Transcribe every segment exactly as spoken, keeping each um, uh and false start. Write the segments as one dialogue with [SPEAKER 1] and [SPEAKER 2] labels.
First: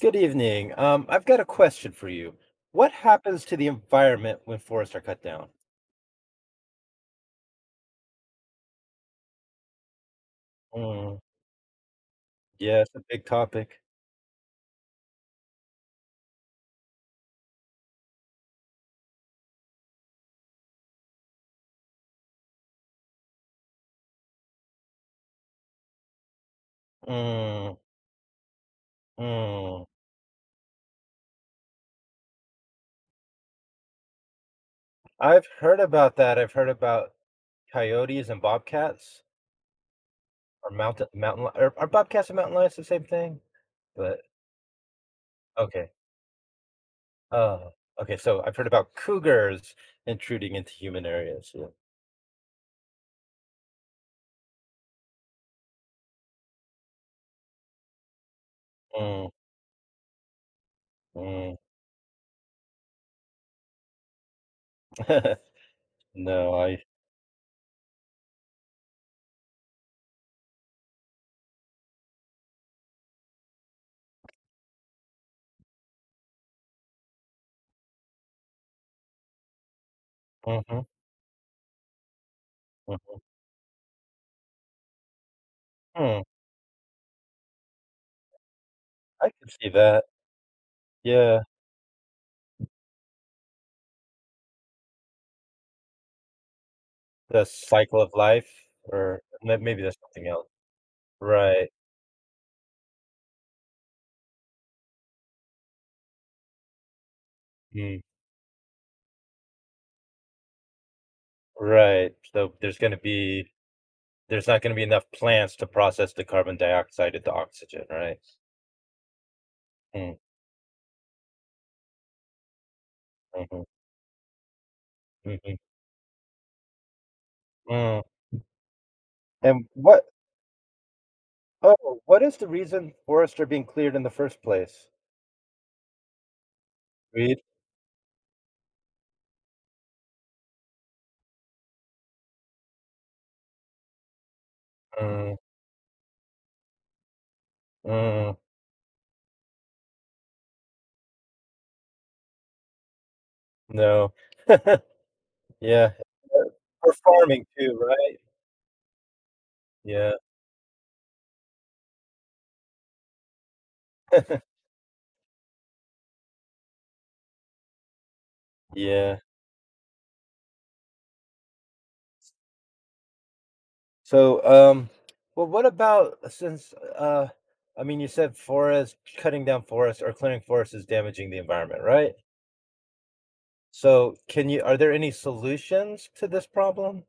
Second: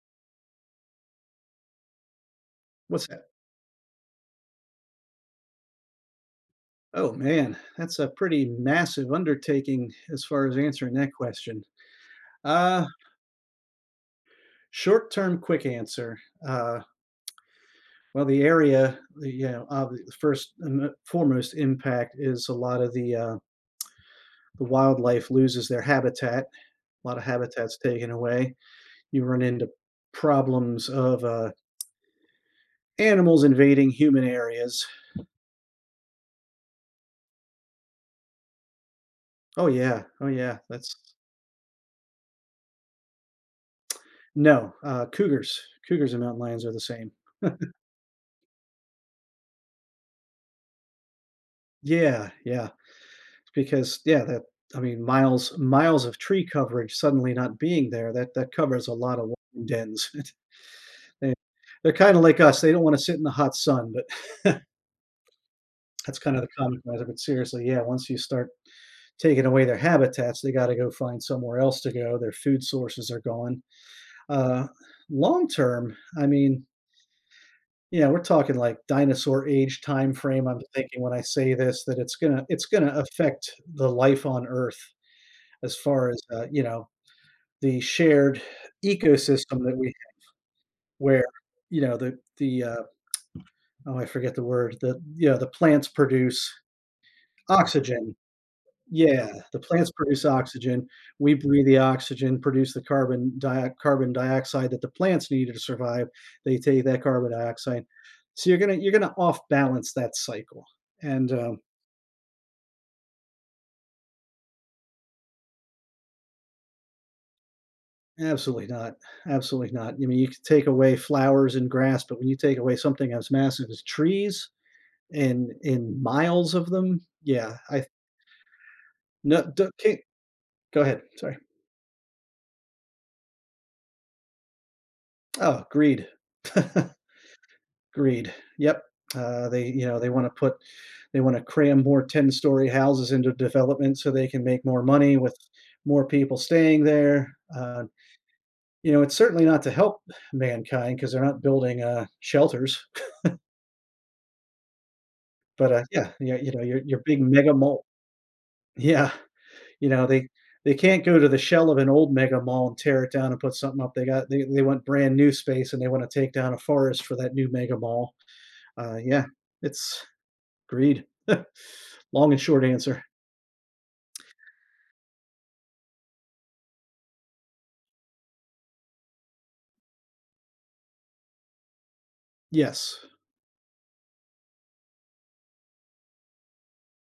[SPEAKER 1] Good evening. Um, I've got a question for you. What
[SPEAKER 2] What's that?
[SPEAKER 1] happens to the environment when forests are cut down?
[SPEAKER 2] Oh man, that's a pretty massive undertaking as far as answering that
[SPEAKER 1] Mm,
[SPEAKER 2] question. Uh,
[SPEAKER 1] yes, a big topic.
[SPEAKER 2] Short-term quick answer. Uh, well, the area, the, you know, uh, the first and foremost impact is a lot of the uh, the wildlife loses their habitat. A lot of
[SPEAKER 1] Mm,
[SPEAKER 2] habitats taken away. You run into
[SPEAKER 1] mm.
[SPEAKER 2] problems of uh, animals invading human areas.
[SPEAKER 1] I've heard about that. I've heard about coyotes and bobcats,
[SPEAKER 2] Oh yeah, oh yeah.
[SPEAKER 1] or
[SPEAKER 2] That's
[SPEAKER 1] mountain mountain li- or are bobcats and mountain lions the same thing? But
[SPEAKER 2] No, uh, cougars.
[SPEAKER 1] Okay.
[SPEAKER 2] Cougars and mountain lions are the same.
[SPEAKER 1] Uh, okay. So I've heard about cougars intruding into human areas. Yeah.
[SPEAKER 2] Yeah, yeah. Because yeah, that I mean, miles miles of tree coverage suddenly not being there, that that covers a lot
[SPEAKER 1] Mm,
[SPEAKER 2] of wind ends. They
[SPEAKER 1] mm.
[SPEAKER 2] they're kinda like us, they don't wanna sit in the hot sun, but that's kind of the
[SPEAKER 1] No, I.
[SPEAKER 2] common, but seriously, yeah, once you start taking away their habitats, they gotta go find somewhere else to go, their food sources are gone. Uh, Long term, I mean, yeah, we're talking like dinosaur age time frame, I'm
[SPEAKER 1] Mhm,
[SPEAKER 2] thinking when I say this that it's gonna it's gonna
[SPEAKER 1] mhm.
[SPEAKER 2] affect the life on Earth as far as,
[SPEAKER 1] Mm,
[SPEAKER 2] uh, you know, the shared
[SPEAKER 1] I can
[SPEAKER 2] ecosystem
[SPEAKER 1] see
[SPEAKER 2] that we
[SPEAKER 1] that.
[SPEAKER 2] where,
[SPEAKER 1] Yeah.
[SPEAKER 2] you know, the the, uh oh, I forget the word, the yeah, the plants produce
[SPEAKER 1] The cycle of
[SPEAKER 2] oxygen.
[SPEAKER 1] life or
[SPEAKER 2] Yeah,
[SPEAKER 1] may
[SPEAKER 2] the
[SPEAKER 1] maybe
[SPEAKER 2] plants
[SPEAKER 1] that's
[SPEAKER 2] produce
[SPEAKER 1] something else.
[SPEAKER 2] oxygen. We breathe
[SPEAKER 1] Right.
[SPEAKER 2] the oxygen, produce the carbon di carbon dioxide that the plants need to survive. They take that carbon dioxide.
[SPEAKER 1] Mm,
[SPEAKER 2] So you're gonna you're gonna off balance that cycle, and, um
[SPEAKER 1] right. So there's gonna be there's not gonna be enough plants to process the carbon dioxide into oxygen, right?
[SPEAKER 2] absolutely not, absolutely not. I mean,
[SPEAKER 1] Mm,
[SPEAKER 2] you can take away flowers and grass, but when you take away something as
[SPEAKER 1] mhm,
[SPEAKER 2] massive as trees. And
[SPEAKER 1] mhm,
[SPEAKER 2] and miles of them? Yeah, I,
[SPEAKER 1] mm.
[SPEAKER 2] no,
[SPEAKER 1] And
[SPEAKER 2] do, can't.
[SPEAKER 1] what
[SPEAKER 2] Go ahead, sorry.
[SPEAKER 1] Oh, what is the reason forests are being cleared in the first place?
[SPEAKER 2] Oh, greed.
[SPEAKER 1] Weed?
[SPEAKER 2] Greed, yep. Uh, they, you know, they wanna put they wanna cram more ten-story houses into development so they can make more money with
[SPEAKER 1] Mm,
[SPEAKER 2] more people staying there. Uh,
[SPEAKER 1] mm,
[SPEAKER 2] you know, it's certainly not to help mankind because 'cause they're not building, uh, shelters,
[SPEAKER 1] no.
[SPEAKER 2] but, uh,
[SPEAKER 1] Yeah.
[SPEAKER 2] yeah, yeah,
[SPEAKER 1] uh,
[SPEAKER 2] you know, your
[SPEAKER 1] For
[SPEAKER 2] your big
[SPEAKER 1] farming
[SPEAKER 2] mega
[SPEAKER 1] too,
[SPEAKER 2] mall.
[SPEAKER 1] right?
[SPEAKER 2] Yeah. You know,
[SPEAKER 1] Yeah,
[SPEAKER 2] they they can't go to the shell of an old mega mall and tear it down and put something up. They got they, they want brand new space and they want to take down a forest for that new mega mall. Uh,
[SPEAKER 1] yeah.
[SPEAKER 2] yeah, it's greed. Long and short answer.
[SPEAKER 1] So, um, well, what about uh, since uh, I mean, you said forest cutting down forests or clearing forests is damaging the environment, right?
[SPEAKER 2] Yes.
[SPEAKER 1] So, can you are there any solutions to this problem?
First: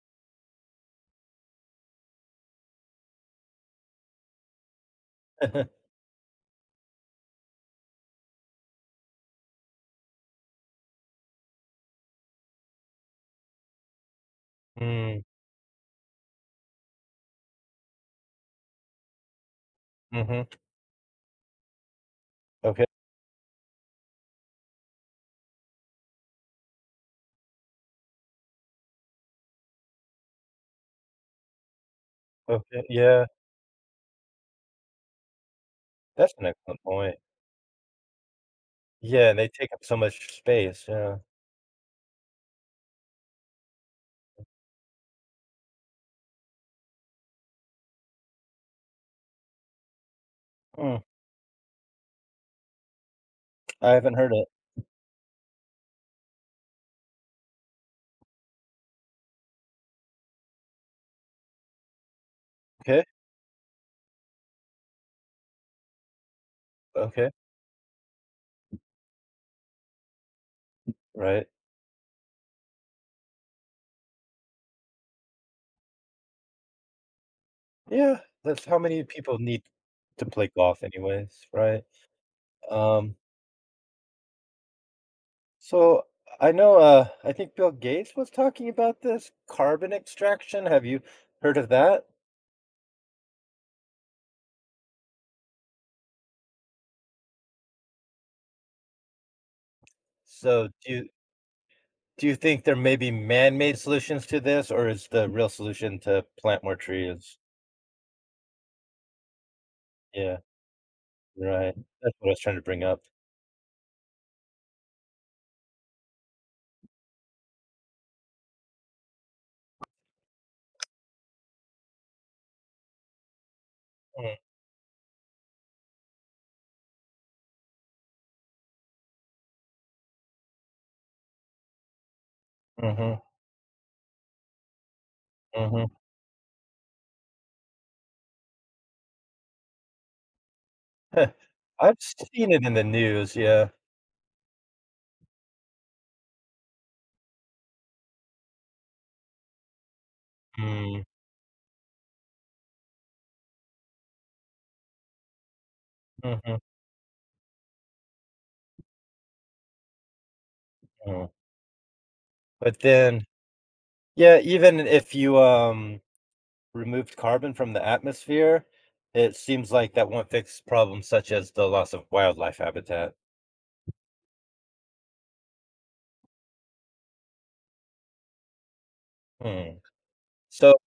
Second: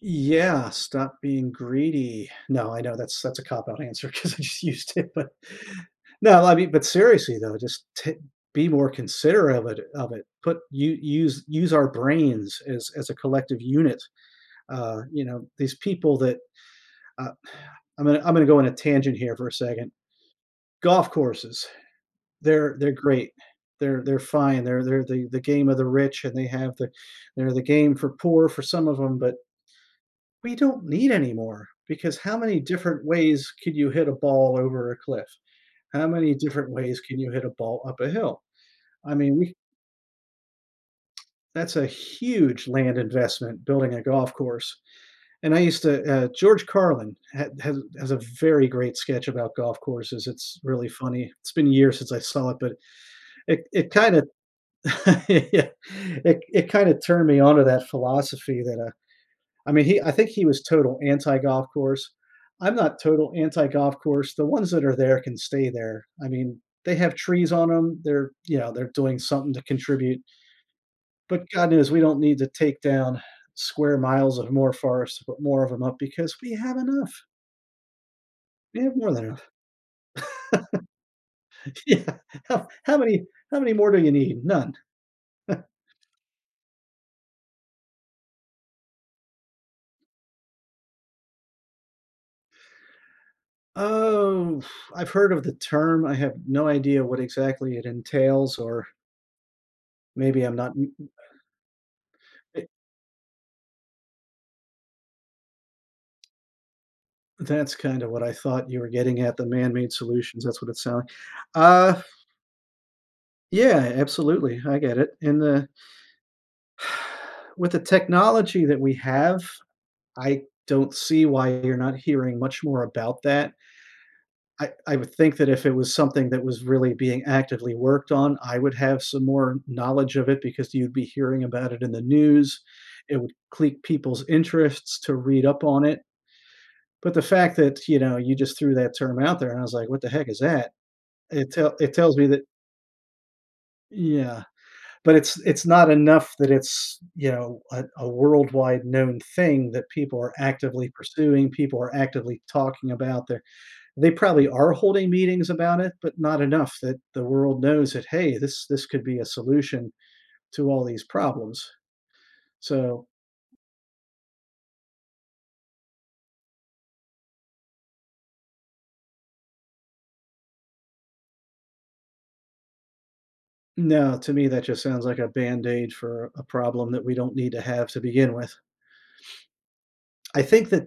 [SPEAKER 2] Yeah, stop being greedy. No, I know that's that's a cop out answer because I just used it, but no, I mean, but seriously though, just t- be more considerate of it. Of it, put you use use our brains as as a collective unit. Uh,
[SPEAKER 1] Mm,
[SPEAKER 2] you know, these people that uh, I'm gonna I'm gonna go on a tangent here for a second.
[SPEAKER 1] hmm.
[SPEAKER 2] Golf courses, they're
[SPEAKER 1] Okay.
[SPEAKER 2] they're great. They're they're fine. They're they're the, the game of the rich, and they have the they're the game for poor for some of them. But we don't need any more because how many
[SPEAKER 1] Okay.
[SPEAKER 2] different
[SPEAKER 1] Yeah,
[SPEAKER 2] ways could you hit a ball over a cliff? How many
[SPEAKER 1] that's an
[SPEAKER 2] different
[SPEAKER 1] excellent
[SPEAKER 2] ways
[SPEAKER 1] point.
[SPEAKER 2] can you hit a ball up a hill? I
[SPEAKER 1] Yeah,
[SPEAKER 2] mean,
[SPEAKER 1] and they
[SPEAKER 2] we
[SPEAKER 1] take up so much space. Yeah.
[SPEAKER 2] that's a huge land investment building a golf course, and I used to uh, George Carlin had, has, has a very great sketch about golf courses. It's really
[SPEAKER 1] Mm,
[SPEAKER 2] funny. It's been years since I saw it, but it it
[SPEAKER 1] I
[SPEAKER 2] kind
[SPEAKER 1] haven't
[SPEAKER 2] of
[SPEAKER 1] heard it.
[SPEAKER 2] yeah, it it kind of turned me onto that philosophy that uh, I mean he I think he was total anti golf course. I'm not
[SPEAKER 1] Okay.
[SPEAKER 2] total anti golf course. The ones that are there can stay there. I mean they have
[SPEAKER 1] Okay.
[SPEAKER 2] trees on them. They're, you know, they're doing something to contribute. But
[SPEAKER 1] Right.
[SPEAKER 2] God knows we don't need to take down square miles of more forest to put more of them up because we have enough.
[SPEAKER 1] Yeah. That's how
[SPEAKER 2] We have
[SPEAKER 1] many
[SPEAKER 2] more than
[SPEAKER 1] people
[SPEAKER 2] enough.
[SPEAKER 1] need to play golf anyways, right?
[SPEAKER 2] Yeah. How how
[SPEAKER 1] Um,
[SPEAKER 2] many how many more do you need? None.
[SPEAKER 1] So I know, uh, I think Bill Gates was talking about this carbon extraction. Have you heard of that?
[SPEAKER 2] Oh, I've heard of the term. I have no idea what exactly it entails, or maybe I'm
[SPEAKER 1] So
[SPEAKER 2] not
[SPEAKER 1] do
[SPEAKER 2] m
[SPEAKER 1] you do you think
[SPEAKER 2] eh
[SPEAKER 1] there may be man-made solutions to this, or is the real solution to plant more trees?
[SPEAKER 2] That's kinda what I thought you were getting at, the man-made
[SPEAKER 1] Yeah,
[SPEAKER 2] solutions, that's what it sound like.
[SPEAKER 1] right.
[SPEAKER 2] Uh,
[SPEAKER 1] That's what I was trying to bring up.
[SPEAKER 2] yeah, absolutely, I get it, and the with the technology that we have, I don't see why you're not hearing much more about that.
[SPEAKER 1] Mm,
[SPEAKER 2] I I would think that if it was something that was really being actively worked on, I would have some more knowledge of it because you'd be hearing about it in the news. It
[SPEAKER 1] mhm,
[SPEAKER 2] would clique people's interests to read up on
[SPEAKER 1] mhm.
[SPEAKER 2] it. But the fact that, you know, you just threw that term out there and I was like, "What the heck is that?" It tell it
[SPEAKER 1] I've
[SPEAKER 2] tells me that
[SPEAKER 1] seen it in the news, yeah.
[SPEAKER 2] yeah, but it's it's not enough that it's, you know, a a worldwide known thing that people are actively
[SPEAKER 1] Mm,
[SPEAKER 2] pursuing, people are actively talking about. they they probably are holding meetings about it, but not
[SPEAKER 1] mhm,
[SPEAKER 2] enough that the world knows that hey, this this could be a solution to all these
[SPEAKER 1] mm.
[SPEAKER 2] problems.
[SPEAKER 1] But
[SPEAKER 2] So
[SPEAKER 1] then, yeah, even if you, um removed carbon from the atmosphere, it seems like that won't fix problems such as the loss of wildlife habitat.
[SPEAKER 2] no, to me that just sounds like a band aid for a problem that we don't need to have to begin with.
[SPEAKER 1] Hmm.
[SPEAKER 2] I think
[SPEAKER 1] So
[SPEAKER 2] that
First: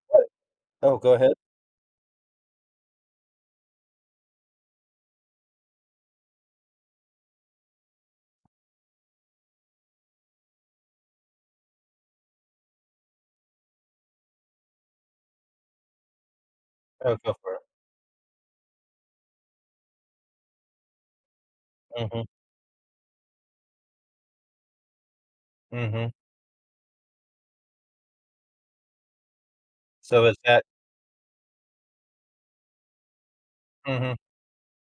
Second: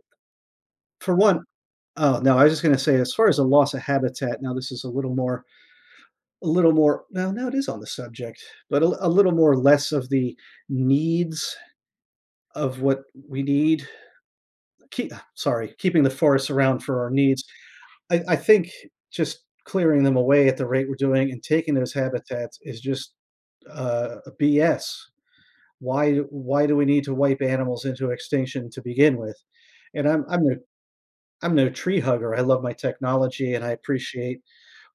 [SPEAKER 1] oh, go
[SPEAKER 2] for
[SPEAKER 1] ahead.
[SPEAKER 2] one, oh no, I was just going to say as far as a loss of habitat. Now this is a little more, a little more. No, no, it is on the subject, but a, a little more less of the needs of what we need. Keep, sorry, keeping the forests around for our
[SPEAKER 1] Oh, go
[SPEAKER 2] needs.
[SPEAKER 1] for it.
[SPEAKER 2] I I think just clearing them away at the rate we're doing and taking those
[SPEAKER 1] Mhm,
[SPEAKER 2] habitats is just, uh, B S.
[SPEAKER 1] mhm.
[SPEAKER 2] Why why do we need to wipe animals into extinction to begin with? And I'm
[SPEAKER 1] So is
[SPEAKER 2] I'm no
[SPEAKER 1] that
[SPEAKER 2] I'm no tree hugger. I love my technology, and I
[SPEAKER 1] Mhm,
[SPEAKER 2] appreciate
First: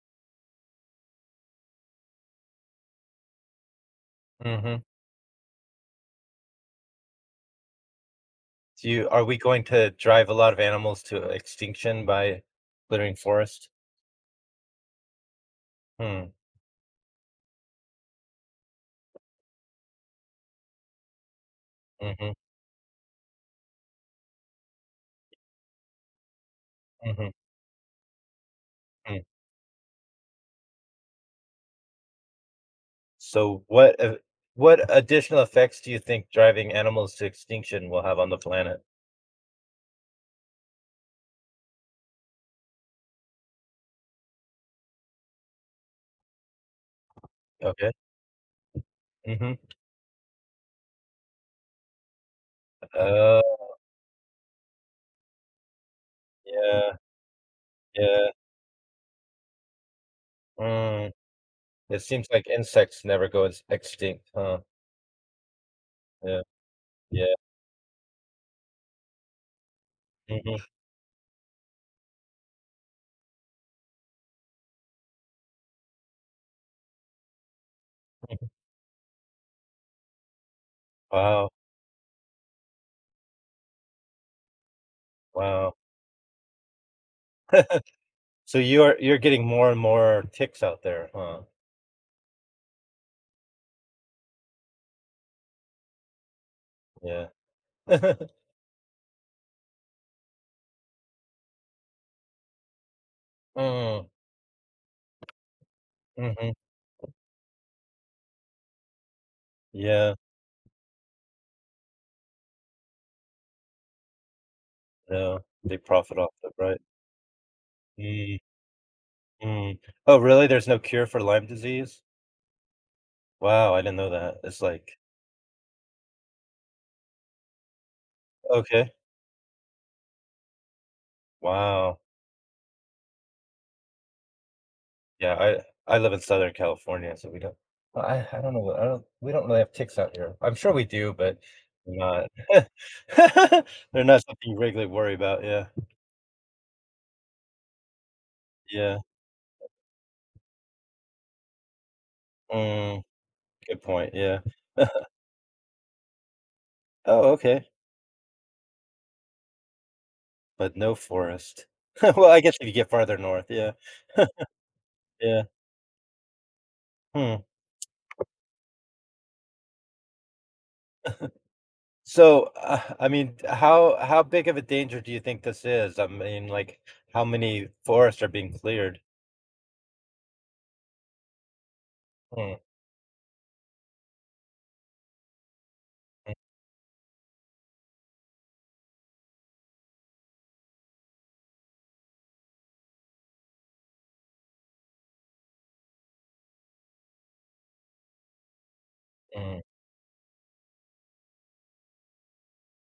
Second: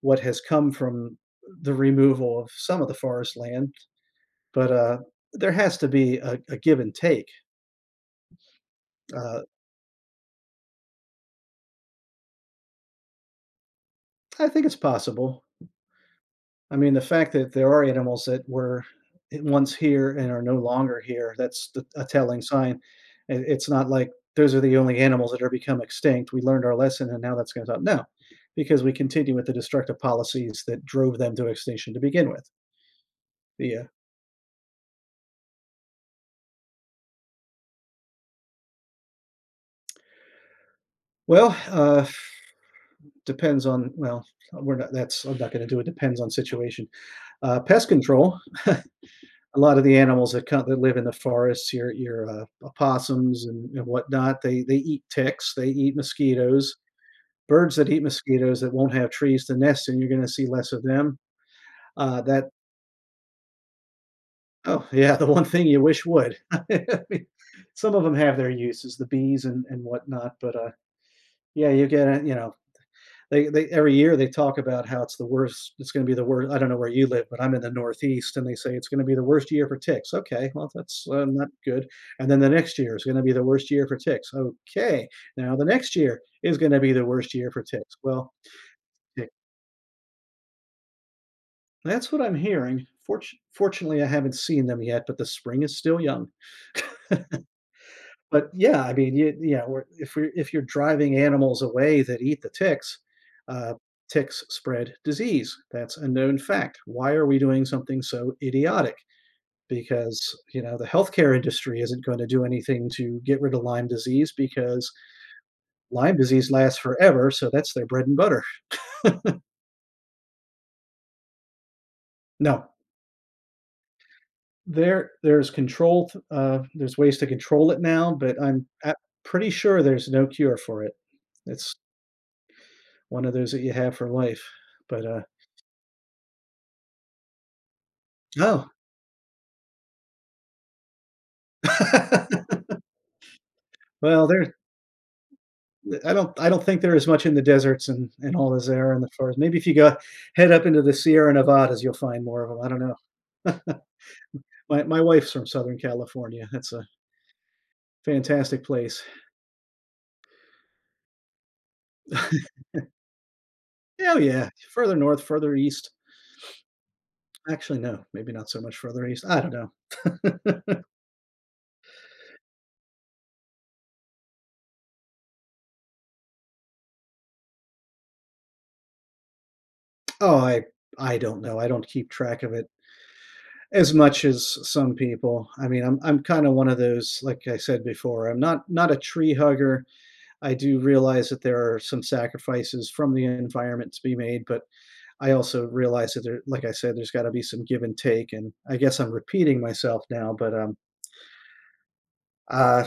[SPEAKER 2] what has come from the removal of some of the forest land, but,
[SPEAKER 1] mhm.
[SPEAKER 2] uh, there has to be a a give and take.
[SPEAKER 1] Do you Are we
[SPEAKER 2] Uh,
[SPEAKER 1] going to drive a lot of animals to extinction by clearing forest?
[SPEAKER 2] I think it's possible.
[SPEAKER 1] Hmm,
[SPEAKER 2] I mean, the fact that there are animals that were once here and are no longer here, that's the, a
[SPEAKER 1] mhm,
[SPEAKER 2] telling sign. It, it's not like those are the only animals that are become extinct. We learned our lesson and
[SPEAKER 1] mhm,
[SPEAKER 2] now that's going to stop. No, because we
[SPEAKER 1] mm.
[SPEAKER 2] continue with the destructive policies that drove them to extinction to begin with.
[SPEAKER 1] So
[SPEAKER 2] Yeah.
[SPEAKER 1] what a what additional effects do you think driving animals to extinction will have on the planet?
[SPEAKER 2] Well, uh, depends on, well, we're not, that's, I'm not going to do it. Depends on situation. Uh, pest
[SPEAKER 1] Okay.
[SPEAKER 2] control.
[SPEAKER 1] Mhm.
[SPEAKER 2] A lot of the animals that come that live in the forests, your your, uh,
[SPEAKER 1] Uh,
[SPEAKER 2] opossums and and whatnot, they they eat ticks, they eat mosquitoes.
[SPEAKER 1] yeah,
[SPEAKER 2] Birds that eat
[SPEAKER 1] yeah.
[SPEAKER 2] mosquitoes that won't have trees to nest in, you're gonna see less of
[SPEAKER 1] Mm.
[SPEAKER 2] them.
[SPEAKER 1] It
[SPEAKER 2] Uh,
[SPEAKER 1] seems
[SPEAKER 2] that
[SPEAKER 1] like insects never go ex extinct, huh?
[SPEAKER 2] Oh, yeah, the one thing you wish would.
[SPEAKER 1] Yeah,
[SPEAKER 2] I mean,
[SPEAKER 1] yeah,
[SPEAKER 2] some of 'em have their uses, the bees and and whatnot, but,
[SPEAKER 1] mhm,
[SPEAKER 2] uh, yeah, you get a you know, they, they every year they talk about how it's the worst, it's going to be the worst. I don't know where you live, but I'm in the Northeast, and
[SPEAKER 1] mhm.
[SPEAKER 2] they say it's going to be the worst year for ticks. Okay, well that's, uh, not
[SPEAKER 1] Wow,
[SPEAKER 2] good. And then the next year is going to be the worst year for ticks. Okay. Now the
[SPEAKER 1] wow.
[SPEAKER 2] next year is going to be the worst year for ticks. Well,
[SPEAKER 1] So you are you're
[SPEAKER 2] tick-
[SPEAKER 1] getting more and more ticks out there, huh?
[SPEAKER 2] that's what I'm hearing. Fortu- fortunately I haven't seen them yet, but the spring is still young.
[SPEAKER 1] Yeah.
[SPEAKER 2] But yeah, I mean, you yeah, we're if we're if you're driving animals away that eat the ticks, uh,
[SPEAKER 1] Mm,
[SPEAKER 2] ticks spread disease. That's a known
[SPEAKER 1] mhm.
[SPEAKER 2] fact. Why are we doing something so idiotic?
[SPEAKER 1] Yeah,
[SPEAKER 2] Because, you know, the healthcare industry isn't going to do anything to get rid of Lyme disease because
[SPEAKER 1] no, they
[SPEAKER 2] Lyme
[SPEAKER 1] profit off
[SPEAKER 2] disease
[SPEAKER 1] the
[SPEAKER 2] lasts
[SPEAKER 1] right.
[SPEAKER 2] forever, so that's their bread and
[SPEAKER 1] Mm,
[SPEAKER 2] butter.
[SPEAKER 1] mm. Oh, really? There's no cure for Lyme disease?
[SPEAKER 2] No,
[SPEAKER 1] Wow, I didn't know that. It's like
[SPEAKER 2] there there's control th uh, there's ways to control it now, but I'm
[SPEAKER 1] okay,
[SPEAKER 2] a pretty sure there's no cure for it. It's
[SPEAKER 1] wow.
[SPEAKER 2] one of those that you have for life, but, uh,
[SPEAKER 1] Yeah, I I live in Southern California, so we don't. Well, I I don't
[SPEAKER 2] oh.
[SPEAKER 1] know, I don't we don't really have ticks out here. I'm sure we do, but not they're not
[SPEAKER 2] Well,
[SPEAKER 1] something
[SPEAKER 2] there
[SPEAKER 1] you regularly worry about, yeah.
[SPEAKER 2] I don't I don't think there is much in the deserts and and all as there are
[SPEAKER 1] Yeah.
[SPEAKER 2] in the forest. Maybe if you go head up into the Sierra Nevadas, you'll find more of them. I
[SPEAKER 1] Mm,
[SPEAKER 2] don't know.
[SPEAKER 1] good point, yeah.
[SPEAKER 2] My my wife's from Southern California. That's a
[SPEAKER 1] Oh, okay,
[SPEAKER 2] fantastic place.
[SPEAKER 1] but no forest. Well, I guess if you get farther north, yeah.
[SPEAKER 2] Oh, yeah, further north,
[SPEAKER 1] Yeah,
[SPEAKER 2] further east.
[SPEAKER 1] hmm.
[SPEAKER 2] Actually, no, maybe not so much further east, I don't know.
[SPEAKER 1] So, uh, I mean, how how big of a danger do you think this is? I mean, like, how many forests are being cleared?
[SPEAKER 2] Oh, I I don't know, I don't keep track of
[SPEAKER 1] Mm,
[SPEAKER 2] it as much as some people. I mean, I'm I'm
[SPEAKER 1] mm,
[SPEAKER 2] kinda one of those, like I said before, I'm not not a tree hugger. I do realize that there are some sacrifices from the environment to be made, but I also realize that there, like I said, there's got to be some give and take. And I guess I'm repeating
[SPEAKER 1] mm.
[SPEAKER 2] myself now, but um, uh,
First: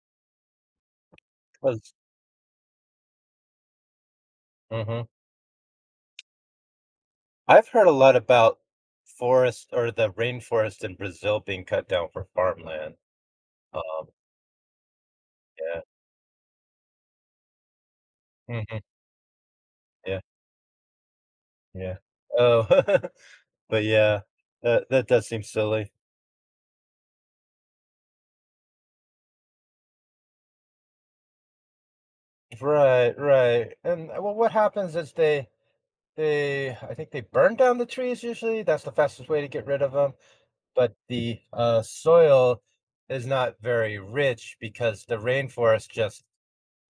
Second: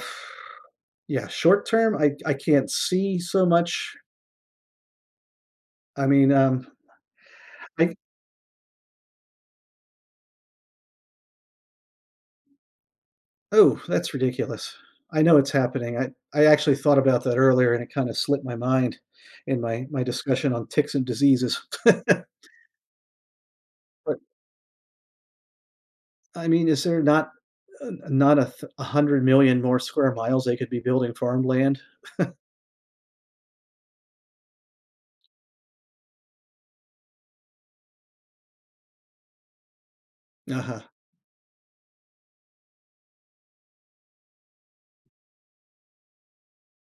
[SPEAKER 2] yeah, short
[SPEAKER 1] 'Cause
[SPEAKER 2] term, I I can't see so much.
[SPEAKER 1] mhm.
[SPEAKER 2] I mean, um,
[SPEAKER 1] I've heard a
[SPEAKER 2] I
[SPEAKER 1] lot about forest or the rainforest in Brazil being cut down for farmland.
[SPEAKER 2] oh,
[SPEAKER 1] Um,
[SPEAKER 2] that's ridiculous. I know it's
[SPEAKER 1] yeah.
[SPEAKER 2] happening. I I actually thought about that earlier, and it kind of slipped my
[SPEAKER 1] Mhm.
[SPEAKER 2] mind in my my
[SPEAKER 1] Yeah,
[SPEAKER 2] discussion on ticks and diseases.
[SPEAKER 1] yeah. Oh, but
[SPEAKER 2] But
[SPEAKER 1] yeah, that that does seem silly.
[SPEAKER 2] I mean, is there not uh, not a th- a one hundred million more square miles they could be building farmland.
[SPEAKER 1] Right, right. And, uh, well, what happens is they they I think they burn down the trees usually. That's the fastest way to get rid of them.
[SPEAKER 2] Uh-huh.
[SPEAKER 1] But the, uh, soil is not very rich because the rainforest just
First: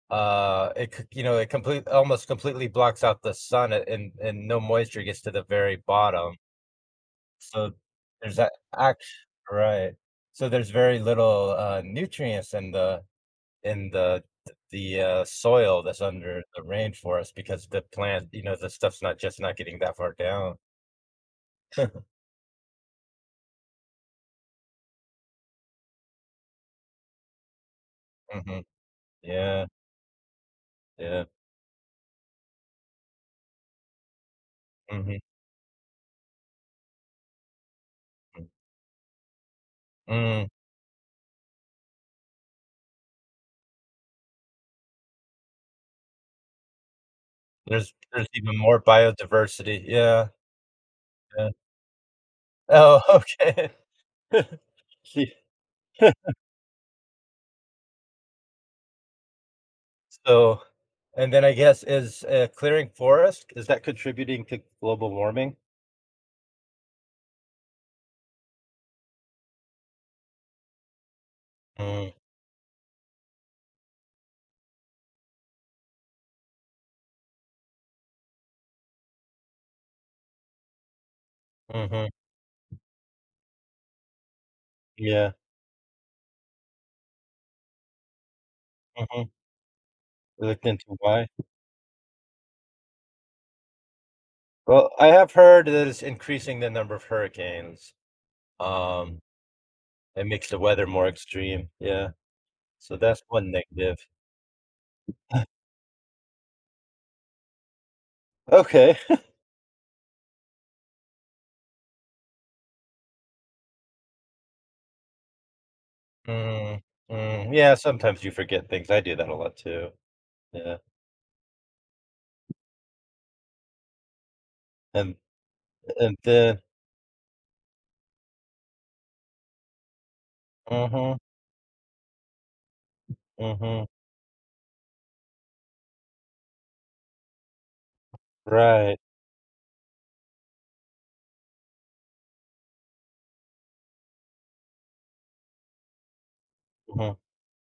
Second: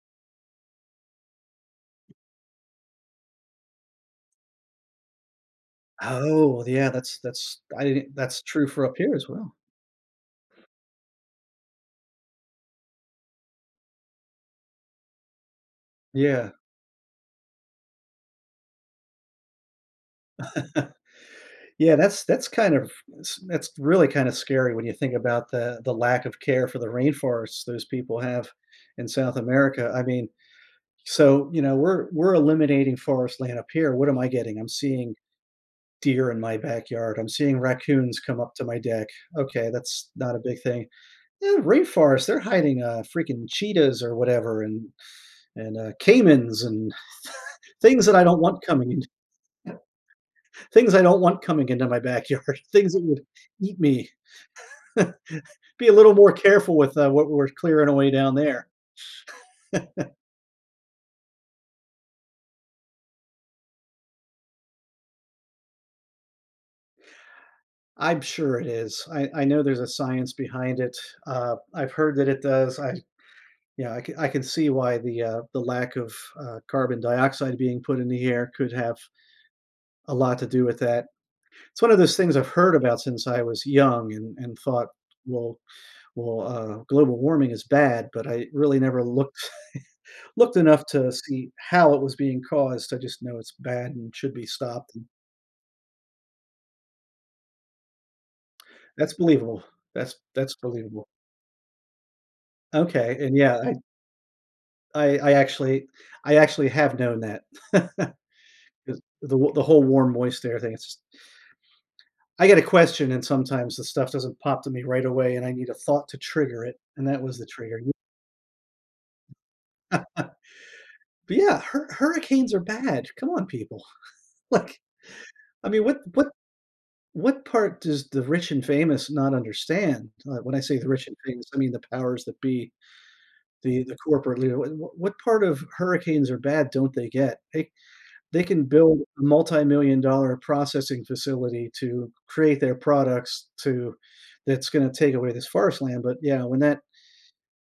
[SPEAKER 1] uh it c- you know, it complete almost completely blocks out the sun, a- and and no moisture gets to the very bottom.
[SPEAKER 2] Oh, yeah, that's that's
[SPEAKER 1] So
[SPEAKER 2] I didn't
[SPEAKER 1] there's
[SPEAKER 2] that's
[SPEAKER 1] that.
[SPEAKER 2] true for up
[SPEAKER 1] Act
[SPEAKER 2] here as well.
[SPEAKER 1] Right. So there's very little uh nutrients in the in the the uh, soil that's under
[SPEAKER 2] Yeah.
[SPEAKER 1] the rainforest because the plant you know, the stuff's not just not getting that far down.
[SPEAKER 2] Yeah, that's that's kind of s- that's really kind of scary when you think about the the lack of care for the rainforests those people have
[SPEAKER 1] Hmm,
[SPEAKER 2] in South
[SPEAKER 1] yeah,
[SPEAKER 2] America. I mean,
[SPEAKER 1] yeah,
[SPEAKER 2] so, you know, we're we're eliminating forest land up here. What am I getting? I'm seeing
[SPEAKER 1] hmm,
[SPEAKER 2] deer in my backyard. I'm seeing raccoons come up to my deck. Okay, that's not a
[SPEAKER 1] mm.
[SPEAKER 2] big thing. Yeah, rainforest, they're hiding, uh, freaking cheetahs or whatever and and, uh, caimans and
[SPEAKER 1] there's
[SPEAKER 2] things that I
[SPEAKER 1] there's
[SPEAKER 2] don't
[SPEAKER 1] even
[SPEAKER 2] want
[SPEAKER 1] more
[SPEAKER 2] coming in.
[SPEAKER 1] biodiversity, yeah,
[SPEAKER 2] Things I don't want
[SPEAKER 1] yeah.
[SPEAKER 2] coming into my backyard, things
[SPEAKER 1] Oh
[SPEAKER 2] that would
[SPEAKER 1] okay
[SPEAKER 2] eat me. Be a
[SPEAKER 1] Yeah.
[SPEAKER 2] little more careful with, uh, what we're clearing away down there.
[SPEAKER 1] So, and then I guess is, uh, clearing forest, is that contributing to global warming?
[SPEAKER 2] I'm sure it is. I I know there's a science behind it. Uh, I've
[SPEAKER 1] Mm,
[SPEAKER 2] heard that it does. I yeah, I can can see why the, uh, the lack of, uh, carbon dioxide being put in the air could have a lot to do with that. It's one of
[SPEAKER 1] mhm,
[SPEAKER 2] those things I've heard about since I was young and and thought,
[SPEAKER 1] yeah,
[SPEAKER 2] "Well well, uh, global warming is bad," but I really never
[SPEAKER 1] mhm.
[SPEAKER 2] looked
[SPEAKER 1] I
[SPEAKER 2] looked
[SPEAKER 1] looked into
[SPEAKER 2] enough to
[SPEAKER 1] why.
[SPEAKER 2] see how it was being caused. I just know it's bad and should be
[SPEAKER 1] Well,
[SPEAKER 2] stopped, and
[SPEAKER 1] I have heard that it's increasing the number of hurricanes.
[SPEAKER 2] that's
[SPEAKER 1] Um,
[SPEAKER 2] believable. That's
[SPEAKER 1] it makes
[SPEAKER 2] that's
[SPEAKER 1] the weather
[SPEAKER 2] believable.
[SPEAKER 1] more extreme, yeah, so
[SPEAKER 2] Okay,
[SPEAKER 1] that's
[SPEAKER 2] and
[SPEAKER 1] one
[SPEAKER 2] yeah,
[SPEAKER 1] negative.
[SPEAKER 2] I I I actually I actually have known that.
[SPEAKER 1] Okay.
[SPEAKER 2] 'Cause the w the whole warm, moist air thing, it's just I get a question and sometimes the stuff doesn't pop to me right away, and I need a thought to trigger it,
[SPEAKER 1] Mm,
[SPEAKER 2] and that was the
[SPEAKER 1] mm, yeah,
[SPEAKER 2] trigger.
[SPEAKER 1] sometimes you forget things, I do that a lot too, yeah,
[SPEAKER 2] But yeah, hur hurricanes are bad. Come on, people. Like,
[SPEAKER 1] and
[SPEAKER 2] I mean, what
[SPEAKER 1] and
[SPEAKER 2] what
[SPEAKER 1] then
[SPEAKER 2] what part does the rich and famous not understand? Uh, when I say the rich and
[SPEAKER 1] mhm,
[SPEAKER 2] famous, I mean the powers that be, the
[SPEAKER 1] mhm,
[SPEAKER 2] the corporate leader. What what what part of hurricanes are bad don't they get? They they can
[SPEAKER 1] right,
[SPEAKER 2] build a multi-million dollar processing facility to create their products to that's gonna take away this forest land, but yeah, when that
[SPEAKER 1] mhm,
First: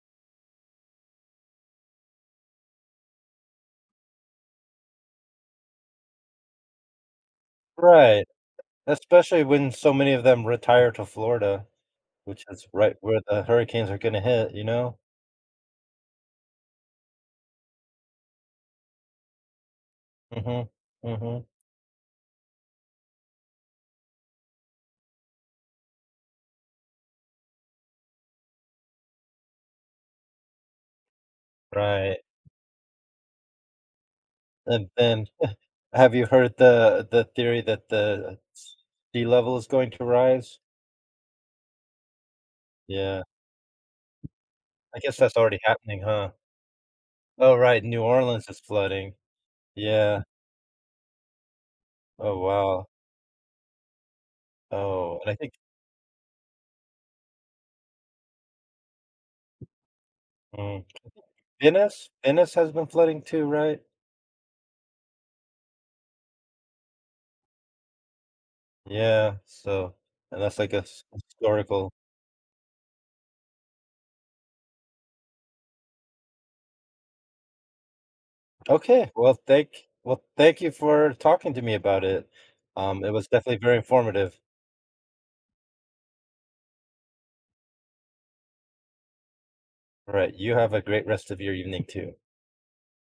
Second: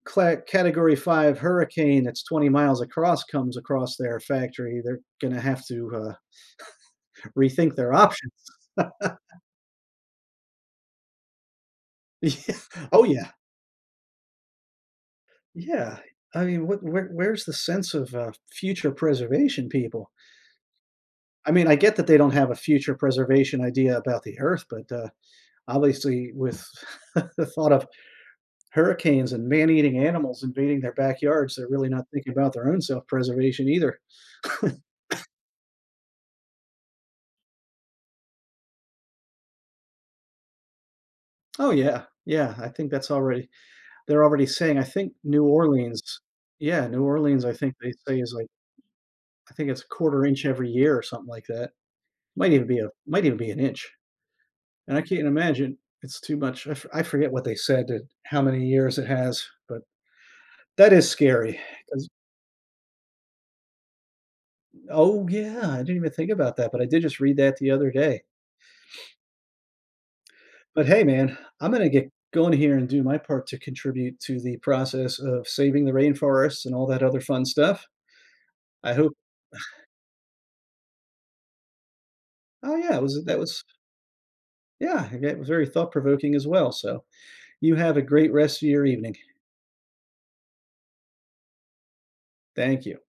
[SPEAKER 2] cla Category five hurricane that's twenty miles across comes across their factory, they're gonna have to, uh rethink their
[SPEAKER 1] right.
[SPEAKER 2] options.
[SPEAKER 1] Especially when so many of them retire to Florida, which
[SPEAKER 2] Yeah.
[SPEAKER 1] is right
[SPEAKER 2] Oh,
[SPEAKER 1] where
[SPEAKER 2] yeah.
[SPEAKER 1] the hurricanes are gonna hit, you know?
[SPEAKER 2] Yeah. I mean, what where where's the sense of, uh, future preservation, people?
[SPEAKER 1] Mhm, mhm,
[SPEAKER 2] I mean, I get that they don't have a future preservation idea about the Earth, but, uh, obviously, with the thought of hurricanes and man-eating animals invading their backyards, they're really not
[SPEAKER 1] right,
[SPEAKER 2] thinking about their own self-preservation either.
[SPEAKER 1] and then have you heard the the theory that the sea level is going to rise?
[SPEAKER 2] Oh, yeah. Yeah, I think that's
[SPEAKER 1] Yeah,
[SPEAKER 2] already they're already saying I
[SPEAKER 1] I
[SPEAKER 2] think
[SPEAKER 1] guess that's
[SPEAKER 2] New
[SPEAKER 1] already
[SPEAKER 2] Orleans
[SPEAKER 1] happening, huh?
[SPEAKER 2] yeah, New Orleans, I
[SPEAKER 1] Oh,
[SPEAKER 2] think
[SPEAKER 1] right,
[SPEAKER 2] they
[SPEAKER 1] New
[SPEAKER 2] say is, like
[SPEAKER 1] Orleans is flooding.
[SPEAKER 2] I think it's a
[SPEAKER 1] Yeah,
[SPEAKER 2] quarter inch every year or something like that.
[SPEAKER 1] oh,
[SPEAKER 2] Might even be
[SPEAKER 1] wow.
[SPEAKER 2] a might even be an inch, and I
[SPEAKER 1] Oh,
[SPEAKER 2] can't
[SPEAKER 1] and I think
[SPEAKER 2] imagine it's too much. I f I forget what they said that how many years it has, but
[SPEAKER 1] mm,
[SPEAKER 2] that is scary 'cause
[SPEAKER 1] Venice? Venice has been flooding too, right?
[SPEAKER 2] Oh, yeah, I didn't even think about that, but I did just read that the other day.
[SPEAKER 1] Yeah, so and that's like a
[SPEAKER 2] But hey,
[SPEAKER 1] s
[SPEAKER 2] man, I'm gonna
[SPEAKER 1] historical.
[SPEAKER 2] get going here and do my part to contribute to the process of saving the rainforests and all that other fun stuff. I
[SPEAKER 1] Okay.
[SPEAKER 2] hope
[SPEAKER 1] Well, thank well, thank you for talking to me about it.
[SPEAKER 2] Oh, yeah, it
[SPEAKER 1] Um, it
[SPEAKER 2] was
[SPEAKER 1] was
[SPEAKER 2] that
[SPEAKER 1] definitely
[SPEAKER 2] was
[SPEAKER 1] very informative.
[SPEAKER 2] yeah, it was very thought provoking as well, so you have a great rest of your evening.
[SPEAKER 1] All right. You have a great rest of your evening too.
[SPEAKER 2] Thank you.